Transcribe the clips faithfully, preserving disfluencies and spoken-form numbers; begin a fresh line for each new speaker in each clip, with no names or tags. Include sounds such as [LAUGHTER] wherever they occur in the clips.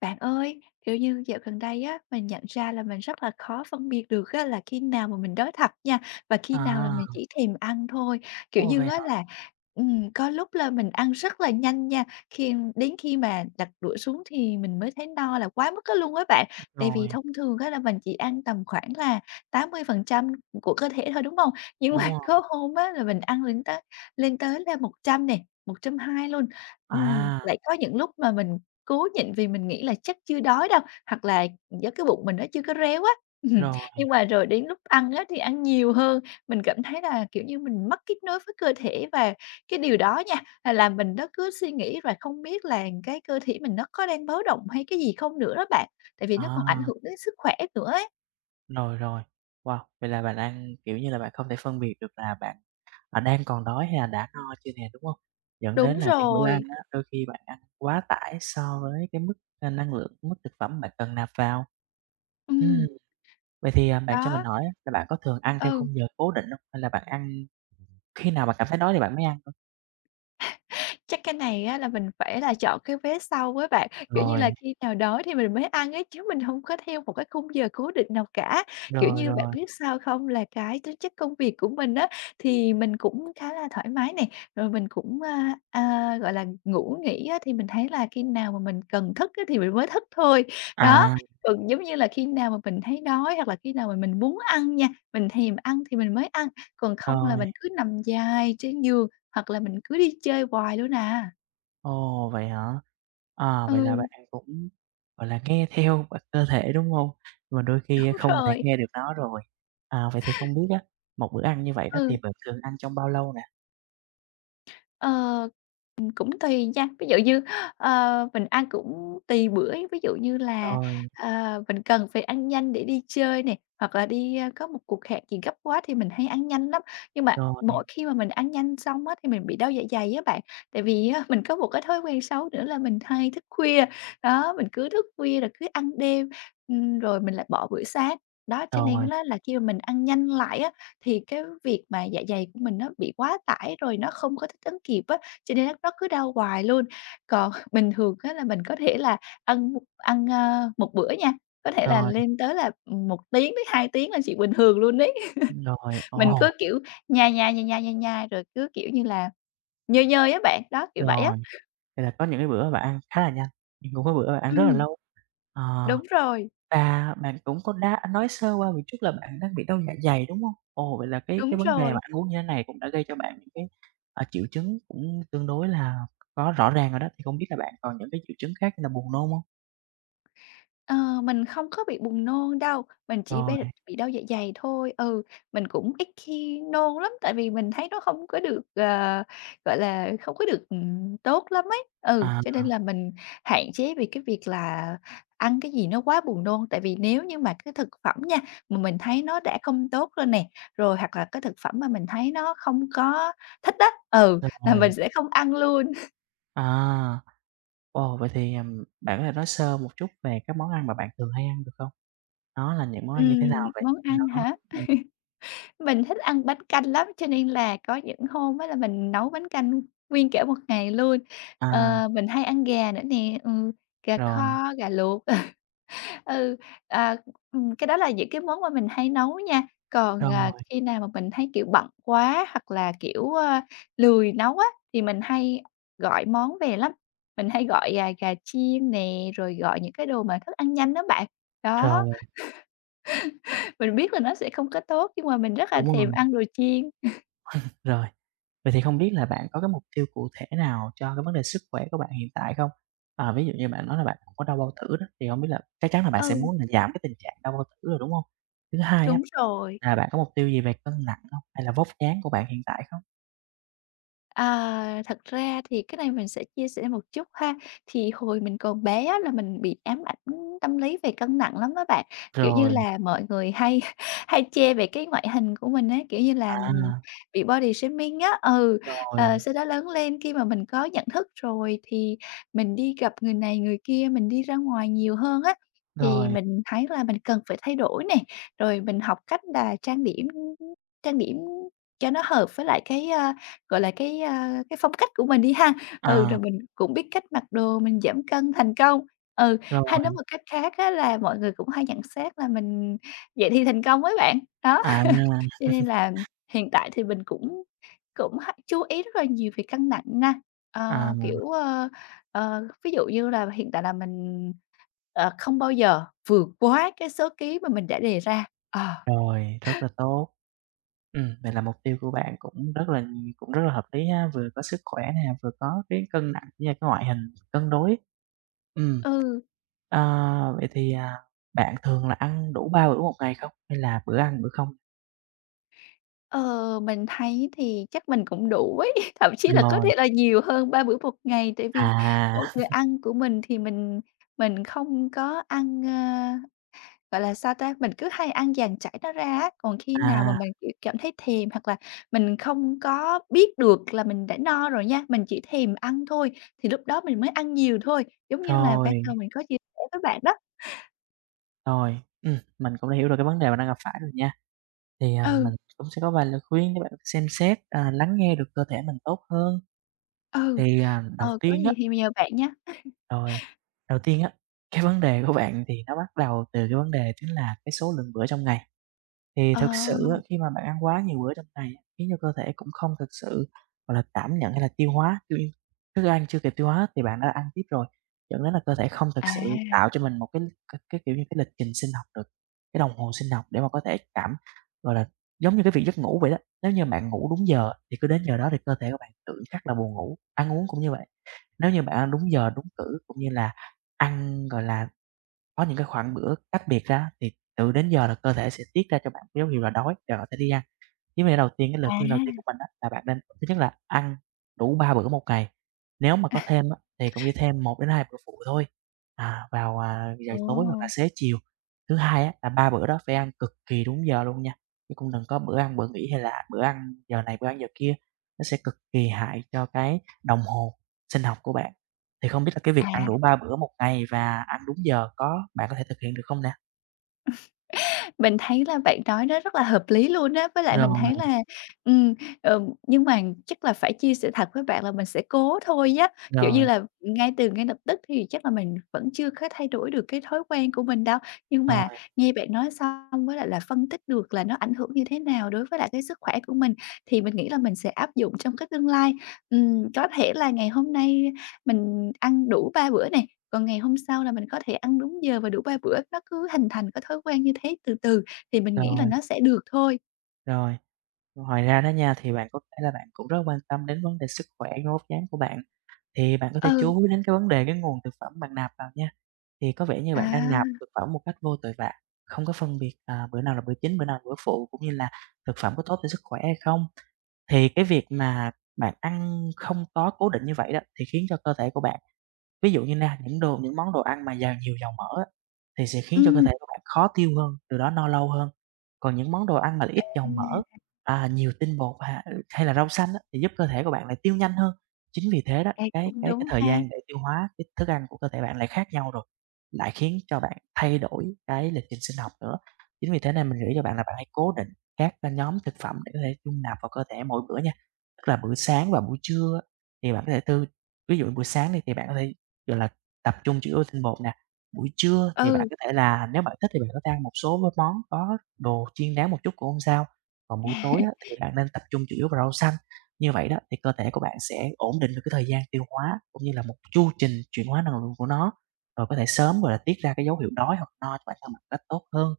Bạn ơi, kiểu như dạo gần đây á, mình nhận ra là mình rất là khó phân biệt được á, là khi nào mà mình đói thật nha và khi nào là
À,
mình chỉ thèm ăn thôi. Kiểu
ồ, vậy
như á
hả?
là, ừm, có lúc là mình ăn rất là nhanh nha, khi đến khi mà đặt đũa xuống thì mình mới thấy no là quá mức á luôn á bạn. Tại vì
Rồi,
thông thường á là mình chỉ ăn tầm khoảng là tám mươi phần trăm của cơ thể thôi, đúng không? [LAUGHS] Nhưng
đúng
mà
rồi.
có hôm á là mình ăn lên tới lên tới là một trăm nè, một trăm hai luôn. Ừm,
À,
lại có những lúc mà mình Cố nhịn vì mình nghĩ là chắc chưa đói đâu, hoặc là do cái bụng mình nó chưa có réo á. [LAUGHS] Ừm,
rồi,
nhưng mà rồi đến lúc ăn á thì ăn nhiều hơn, mình cảm thấy là, kiểu như, mình mất kết nối với cơ thể và cái điều đó nha, là làm mình nó cứ suy nghĩ và không biết là cái cơ thể mình nó có đang báo động hay cái gì không nữa đó bạn, tại vì nó còn ảnh
à,
hưởng đến sức khỏe nữa ấy.
rồi, rồi. Wow, vậy là bạn ăn kiểu như là, bạn không thể phân biệt được là bạn, à, đang còn đói hay là đã no chưa nè, đúng không? Dẫn đến
Đúng
là những bữa ăn
rồi,
á, đôi khi bạn ăn quá tải so với cái mức, a, năng lượng, mức thực phẩm bạn cần nạp vào. Ừm,
ừm,
vậy thì, à, bạn cho mình
đó,
hỏi á, là bạn có thường ăn theo
ừ.
khung giờ cố định không? Hay là bạn ăn khi nào bạn cảm thấy đói thì bạn mới ăn thôi?
Chắc cái này á là mình phải là chọn cái vé sau với bạn, kiểu như
Rồi,
là, khi nào đói thì mình mới ăn ấy, chứ mình hông có theo một cái khung giờ cố định nào cả. Kiểu
rồi,
như, bạn
rồi.
biết sao không? Là cái tính chất công việc của mình á, thì mình cũng khá là thoải mái nè, rồi mình cũng, a, a, gọi là, ngủ nghỉ á, thì mình thấy là khi nào mà mình cần thức á thì mình mới thức thôi. Đó,
À,
còn giống như là khi nào mà mình thấy đói hoặc là khi nào mà mình muốn ăn nha, mình thèm ăn thì mình mới ăn, còn không là
rồi,
mình cứ nằm dài trên giường hoặc là mình cứ đi chơi hoài luôn à.
ồ, vậy hả? À,
Ừ,
vậy là bạn cũng, gọi là, nghe theo và cơ thể, đúng hông? Nhưng mà đôi khi á
đúng
không thể
rồi.
nghe được nó rồi. À, vậy thì không biết á, một bữa ăn như vậy đó thì
Ừ,
bạn thường ăn trong bao lâu nè?
ờ. cũng tùy nha, ví dụ như, ờ, mình ăn cũng tùy bữa ví dụ như là,
Rồi,
ờ, mình cần phải ăn nhanh để đi chơi này hoặc là đi, a, có một cuộc hẹn gì gấp quá thì mình hay ăn nhanh lắm. Nhưng mà
rồi,
mỗi khi mà mình ăn nhanh xong á thì mình bị đau dạ dày á bạn, tại vì á mình có một cái thói quen xấu nữa là mình hay thức khuya, đó, mình cứ thức khuya rồi cứ ăn đêm, ừm, rồi mình lại bỏ bữa sáng. Đó, cho
rồi,
nên á là khi mà mình ăn nhanh lại á thì cái việc mà dạ dày của mình nó bị quá tải rồi nó không có thích ứng kịp á. Cho nên nó nó cứ đau hoài luôn. Còn [LAUGHS] bình thường á là mình có thể là ăn một- ăn, ơ, một bữa nha, có thể là
rồi,
lên tới là, ừ, một tiếng tới hai tiếng là chuyện bình thường luôn đấy.
rồi,
[LAUGHS] Mình
ồ,
cứ, kiểu, nhai, nhai, nhai, nhai, nhai, nhai rồi cứ, kiểu như là, nhơi nhơi á bạn, đó, kiểu vậy á.
rồi, vậy là có những cái bữa bạn ăn khá là nhanh, nhưng cũng có bữa bạn ăn rất là
Ừm,
lâu. Ờ.
đúng rồi,
Và bạn cũng có đã nói sơ qua một chút là bạn đang bị đau dạ dày, đúng hông? Ồ, vậy là cái
đúng
cái vấn đề mà
rồi.
ăn uống như thế này cũng đã gây cho bạn những cái, ờ, triệu chứng cũng tương đối là có rõ ràng rồi đó, thì không biết là bạn còn những cái triệu chứng khác như là buồn nôn hông?
Ờ, mình không có bị buồn nôn đâu, mình chỉ
Rồi,
bê bị đau dạ dày thôi. Ừ, mình cũng ít khi nôn lắm, tại vì mình thấy nó không có được, ờ, gọi là, không có được, ừm, tốt lắm ấy. Ừ,
à,
cho nên là mình hạn chế về cái việc là ăn cái gì nó quá buồn nôn. Tại vì nếu như mà cái thực phẩm nha, mà mình thấy nó đã không tốt rồi nè, rồi hoặc là cái thực phẩm mà mình thấy nó không có thích đó, ừ, là mình
rồi,
sẽ không ăn luôn. [LAUGHS]
à, ồ, vậy thì, ừm, bạn có thể nói sơ một chút về các món ăn mà bạn thường hay ăn được không? Nó là những món ăn như thế
Ừm,
nào vậy?
món
Nó
ăn hả?
ừm,
Mình thích ăn bánh canh lắm, cho nên là có những hôm á là mình nấu bánh canh nguyên cả một ngày luôn.
à,
Ờ, mình hay ăn gà nữa nè, ừ, gà
rồi,
kho, gà luộc. [LAUGHS] Ừ, à, ừm, cái đó là những cái món mà mình hay nấu nha. Còn, à,
rồi,
khi nào mà mình thấy, kiểu, bận quá hoặc là, kiểu, ơ, lười nấu á, thì mình hay gọi món về lắm. Mình hay gọi, à, gà chiên nè, rồi gọi những cái đồ mà thức ăn nhanh đó bạn. Đó,
rồi,
[LAUGHS] mình biết là nó sẽ không có tốt nhưng mà mình rất là
đúng rồi,
thèm ăn đồ chiên.
rồi. Vậy thì không biết là bạn có cái mục tiêu cụ thể nào cho cái vấn đề sức khỏe của bạn hiện tại không? Ờ, ví dụ như bạn nói là bạn cũng có đau bao tử đó, thì không biết là chắc chắn là bạn sẽ
Ừ.
muốn là giảm cái tình trạng đau bao tử rồi, đúng không? Thứ hai á,
Đúng rồi.
là bạn có mục tiêu gì về cân nặng không? Hay là vóc dáng của bạn hiện tại không?
À, thật ra thì cái này mình sẽ chia sẻ một chút ha. Thì hồi mình còn bé á là mình bị ám ảnh tâm lý về cân nặng lắm các bạn. Kiểu như
Rồi,
là, mọi người hay [LAUGHS] hay chê về cái ngoại hình của mình ấy, kiểu như là,
à,
bị body shaming á. Ừ, ờ,
rồi,
sau đó lớn lên khi mà mình có nhận thức rồi thì mình đi gặp người này người kia, mình đi ra ngoài nhiều hơn á, thì
rồi,
mình thấy là mình cần phải thay đổi nè, rồi mình học cách là trang điểm trang điểm cho nó hợp với lại cái, ờ, Gọi là, cái, a, cái phong cách của mình đi ha. Ừ,
à,
rồi mình cũng biết cách mặc đồ mình giảm cân thành công. Ừ, hay
rồi,
nói một cách khác á là mọi người cũng hay nhận xét là mình dậy thì thành công ấy bạn. Đó,
à,
cho nên là hiện tại thì mình cũng cũng hay chú ý rất là nhiều về cân nặng nha.
à,
Ờ, kiểu, ơ, ờ, ví dụ như là hiện tại là mình, ờ, không bao giờ vượt quá cái số ký mà mình đã đề ra. Ờ,
rồi, rất là tốt. Ừm, vậy là mục tiêu của bạn cũng rất là cũng rất là hợp lý ha, vừa có sức khỏe nè, vừa có cái cân nặng cũng như cái ngoại hình cân đối. Ừm.
ừ.
Ờ, vậy thì, à, bạn thường là ăn đủ ba bữa một ngày không? Hay là bữa ăn bữa không?
Ờ, mình thấy thì chắc mình cũng đủ ấy, [LAUGHS] thậm chí là có thể
Rồi,
là nhiều hơn ba bữa một ngày, tại vì mỗi
à,
người ăn của mình thì mình mình không có ăn, ơ, gọi là, sao ta, mình cứ hay ăn dàn trải nó ra á, còn khi nào mà
à,
mình, kiểu, cảm thấy thèm hoặc là mình không có biết được là mình đã no rồi nha, mình chỉ thèm ăn thôi, thì lúc đó mình mới ăn nhiều thôi, giống như là ban đầu
rồi,
mình có chia sẻ với bạn đó.
rồi, ừm, mình cũng đã hiểu được cái vấn đề bạn đang gặp phải rồi nha. Thì, à,
Ừ,
mình cũng sẽ có vài lời khuyên để bạn xem xét, à, lắng nghe được cơ thể mình tốt hơn.
ừ,
Thì, à, đầu
ờ, có
tiên á,
gì thì nhờ bạn nhé.
rồi, đầu tiên á, cái vấn đề của bạn thì nó bắt đầu từ cái vấn đề chính là cái số lượng bữa trong ngày. Thì
Ờ,
thực sự á, khi mà bạn ăn quá nhiều bữa trong ngày á, khiến cho cơ thể cũng không thực sự, gọi là, cảm nhận hay là tiêu hóa, kiểu như, thức ăn chưa kịp tiêu hóa thì bạn đã ăn tiếp rồi, dẫn đến là cơ thể không thực sự
à,
tạo cho mình một cái cái cái, kiểu như, cái lịch trình sinh học được, cái đồng hồ sinh học để mà có thể cảm gọi là, giống như cái việc giấc ngủ vậy đó. Nếu như bạn ngủ đúng giờ thì cứ đến giờ đó thì cơ thể của bạn tự khắc là buồn ngủ, ăn uống cũng như vậy. Nếu như bạn ăn đúng giờ, đúng cử cũng như là ăn, gọi là, có những cái khoảng bữa tách biệt ra thì tự đến giờ là cơ thể sẽ tiết ra cho bạn cái dấu hiệu là đói để có thể đi ăn. Vấn đề đầu tiên, cái lời khuyên đầu tiên
à,
của mình á, là bạn nên thứ nhất là ăn đủ ba bữa một ngày, nếu mà có thêm á, thì cũng chỉ thêm một đến hai bữa phụ thôi, à, vào, à, giờ
ồ.
tối hoặc là xế chiều. Thứ hai á, là ba bữa đó phải ăn cực kỳ đúng giờ luôn nha, chứ cũng đừng có bữa ăn bữa nghỉ hay là bữa ăn giờ này bữa ăn giờ kia, nó sẽ cực kỳ hại cho cái đồng hồ sinh học của bạn. Thì không biết là cái việc
À,
ăn đủ ba bữa một ngày và ăn đúng giờ có bạn có thể thực hiện được không nè?
mình thấy là bạn nói nó rất là hợp lý luôn á, với lại mình
Rồi,
thấy là, ừm, ờ, nhưng mà chắc là phải chia sẻ thật với bạn là mình sẽ cố thôi á, kiểu như
rồi,
là, ngay từ ngay lập tức thì chắc là mình vẫn chưa có thay đổi được cái thói quen của mình đâu. Nhưng mà
rồi,
nghe bạn nói xong với lại là phân tích được là nó ảnh hưởng như thế nào đối với lại cái sức khỏe của mình, thì mình nghĩ là mình sẽ áp dụng trong cái tương lai. Ừm, có thể là ngày hôm nay Mình ăn đủ ba bữa này còn ngày hôm sau là mình có thể ăn đúng giờ và đủ ba bữa, nó cứ hình thành cái thói quen như thế từ từ thì mình nghĩ là
rồi,
nó sẽ được thôi.
rồi. Ngoài ra đó nha, thì bạn có thể là bạn cũng rất quan tâm đến vấn đề sức khỏe do vóc dáng của bạn, thì bạn có thể
Ừ,
chú ý đến cái vấn đề cái nguồn thực phẩm bạn nạp vào nha. Thì có vẻ như
à,
bạn đang nạp thực phẩm một cách vô tội vạ, không có phân biệt, à, bữa nào là bữa chính, bữa nào là bữa phụ, cũng như là thực phẩm có tốt cho sức khỏe hay không. Thì cái việc mà bạn ăn không có cố định như vậy đó, thì khiến cho cơ thể của bạn. Ví dụ như na những đồ những món đồ ăn mà giàu nhiều dầu mỡ á, thì sẽ khiến cho cơ
ừm,
thể của bạn khó tiêu hơn, từ đó no lâu hơn. Còn những món đồ ăn mà
à,
ít dầu mỡ,
Ừm.
à, nhiều tinh bột ha hay là rau xanh á, thì giúp cơ thể của bạn lại tiêu nhanh hơn. Chính vì thế đó, cái
Cũng
cái cái
đúng
thời
ha.
gian để tiêu hóa cái thức ăn của cơ thể bạn lại khác nhau rồi, lại khiến cho bạn thay đổi cái lịch trình sinh học nữa. Chính vì thế nên mình nghĩ cho bạn là bạn hãy cố định các, a, nhóm thực phẩm để có thể dung nạp vào cơ thể mỗi bữa nha. Tức là bữa sáng và buổi trưa á, thì bạn có thể tư ví dụ buổi sáng đi thì bạn có thể gọi là, tập trung chủ yếu tinh bột nè. Buổi trưa thì bạn
Ừ,
có thể là nếu bạn thích thì bạn có thể ăn một số m món có đồ chiên rán một chút cũng hông sao. Còn buổi tối á, thì bạn nên tập trung chủ yếu vào rau xanh, như vậy đó thì cơ thể của bạn sẽ ổn định được cái thời gian tiêu hóa cũng như là một chu trình chuyển hóa năng lượng của nó, rồi có thể sớm, gọi là, tiết ra cái dấu hiệu đói hoặc no cho bản thân bạn một cách tốt hơn.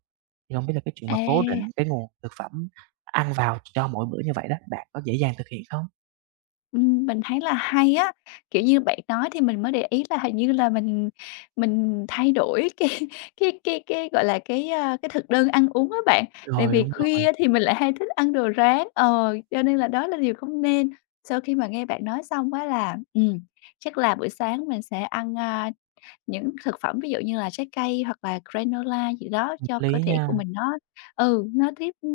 Thì hông biết là cái chuyện mà cố định
à.
cái nguồn thực phẩm ăn vào cho mỗi bữa như vậy đó, bạn có dễ dàng thực hiện không?
Ừm, mình thấy là hay á, kiểu như, bạn nói thì mình mới để ý là hình như là mình mình thay đổi cái [LAUGHS] cái cái cái, gọi là, cái, a, cái thực đơn ăn uống á bạn. Tại
Rồi,
vì
đúng rồi,
khuya thì mình lại hay thích ăn đồ rán, ờ, cho nên là đó là điều không nên. Sau khi mà nghe bạn nói xong quá là, ừm, chắc là buổi sáng mình sẽ ăn, à, những thực phẩm ví dụ như là trái cây hoặc là granola gì đó
hợp
cho cơ
lý
thể của
nha,
mình nó ừ, nó tiếp ừ,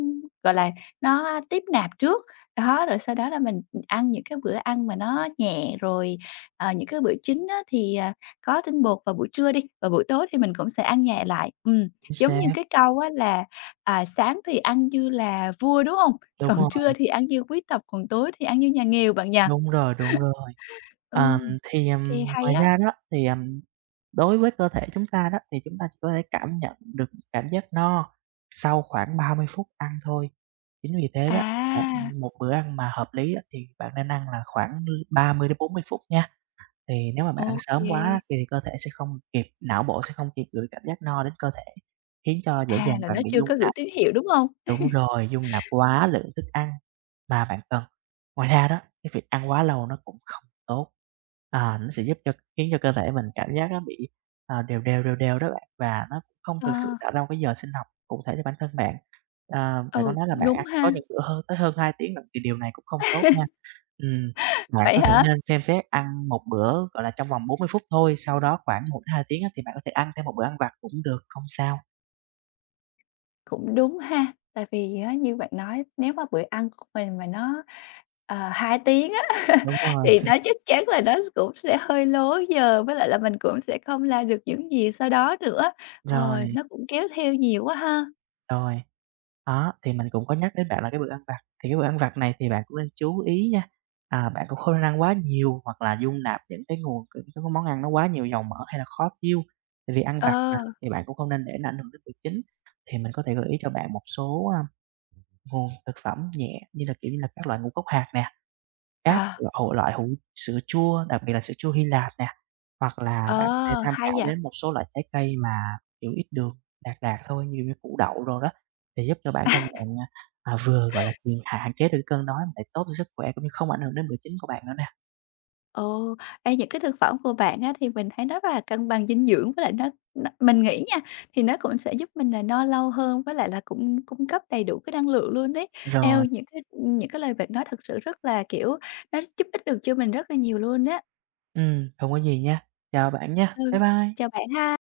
gọi là, nó tiếp nạp trước. Đó, rồi sau đó là mình, ăn những cái bữa ăn mà nó nhẹ, rồi, ờ, những cái bữa chính á thì, à, có tinh bột vào buổi trưa đi, và buổi tối thì mình cũng sẽ ăn nhẹ lại. Ừm,
chính
giống
xác,
như cái câu á là, à, "Sáng thì ăn như là vua", đúng không?
đúng
"Còn
không?
trưa thì ăn như quý tộc, còn tối thì ăn như nhà nghèo" bạn nhỉ?
Đúng rồi, đúng rồi.
Ừ.
Ờ, thì,
Ô
ừm,
hay
ngoài
á.
ra đó, thì, ừm, đối với cơ thể chúng ta đó, thì chúng ta chỉ có thể cảm nhận được cảm giác no sau khoảng ba mươi phút ăn thôi. Chính vì thế đó, bạn
À,
một bữa ăn mà hợp lý á, thì bạn nên ăn là khoảng ba mươi đến bốn mươi phút nha. Thì nếu mà bạn ăn
ok.
sớm quá thì cơ thể sẽ không kịp não bộ sẽ không kịp gửi cảm giác no đến cơ thể, khiến cho dễ
À,
dàng
là nó
bạn bị
chưa
rung.
có gửi tín hiệu, đúng hông?
Đúng rồi, dung nạp quá lượng thức ăn mà bạn cần. Ngoài ra đó, cái việc ăn quá lâu nó cũng không tốt, à, nó sẽ giúp cho khiến cho cơ thể mình cảm giác nó bị, ờ, đều đều, đều đều đó bạn, và nó cũng không
Ờ,
thực sự tạo ra một cái giờ sinh học cụ thể cho bản thân bạn. Ờ, bạn có
ừ,
nói là
cũng
bạn
đúng
ăn
ha.
có những bữa hơn tới hơn hai tiếng lận thì điều này cũng không tốt nha. Ừm, bạn
Vậy
có thể
hả?
nên xem xét ăn một bữa, gọi là, trong vòng bốn mươi phút thôi, sau đó khoảng một hai tiếng á thì bạn có thể ăn thêm một bữa ăn vặt cũng được, không sao.
Cũng đúng ha, tại vì á như bạn nói nếu mà bữa ăn của mình mà nó, ờ, hai tiếng á,
Đúng rồi,
thì nó chắc chắn là nó cũng sẽ hơi lố giờ, với lại là mình cũng sẽ không làm được những gì sau đó nữa. Ờ,
rồi,
nó cũng kéo theo nhiều quá ha.
rồi. Đó, thì mình cũng có nhắc đến bạn là cái bữa ăn vặt, thì cái bữa ăn vặt này thì bạn cũng nên chú ý nha, à, bạn cũng không nên ăn quá nhiều hoặc là dung nạp những cái nguồn những cái món ăn nó quá nhiều dầu mỡ hay là khó tiêu, tại vì ăn vặt
Ờ,
mà, thì bạn cũng không nên để nó ảnh hưởng đến việc chính. Thì mình có thể gợi ý cho bạn một số, a, nguồn thực phẩm nhẹ như là, kiểu như là, các loại ngũ cốc hạt nè. Các
à,
loại loại hũ sữa chua, đặc biệt là sữa chua Hy Lạp nè, hoặc là bạn có thể
ờ,
tham
hay
khảo
vậy.
đến một số loại trái cây mà, kiểu, ít đường, lạt đạt thôi, như như củ đậu đồ đó, thì giúp cho bản thân bạn, à, à, vừa, gọi là, kiềm hạn hạn chế được cái cơn đói mà lại tốt cho sức khỏe cũng như không ảnh hưởng đến bữa chính của bạn nữa nè.
Ồ, ê, những cái thực phẩm của bạn á, thì mình thấy nó rất là cân bằng dinh dưỡng với lại nó nó mình nghĩ nha, thì nó cũng sẽ giúp mình là no lâu hơn với lại là cũng cung cấp đầy đủ cái năng lượng luôn đấy.
Rồi,
Eo, những cái những cái lời bạn nói thật sự rất là, kiểu, nó giúp ích được cho mình rất là nhiều luôn á.
ừm, không có gì nha, chào bạn nha, bye
Ừ, chào
bye.
bạn ha.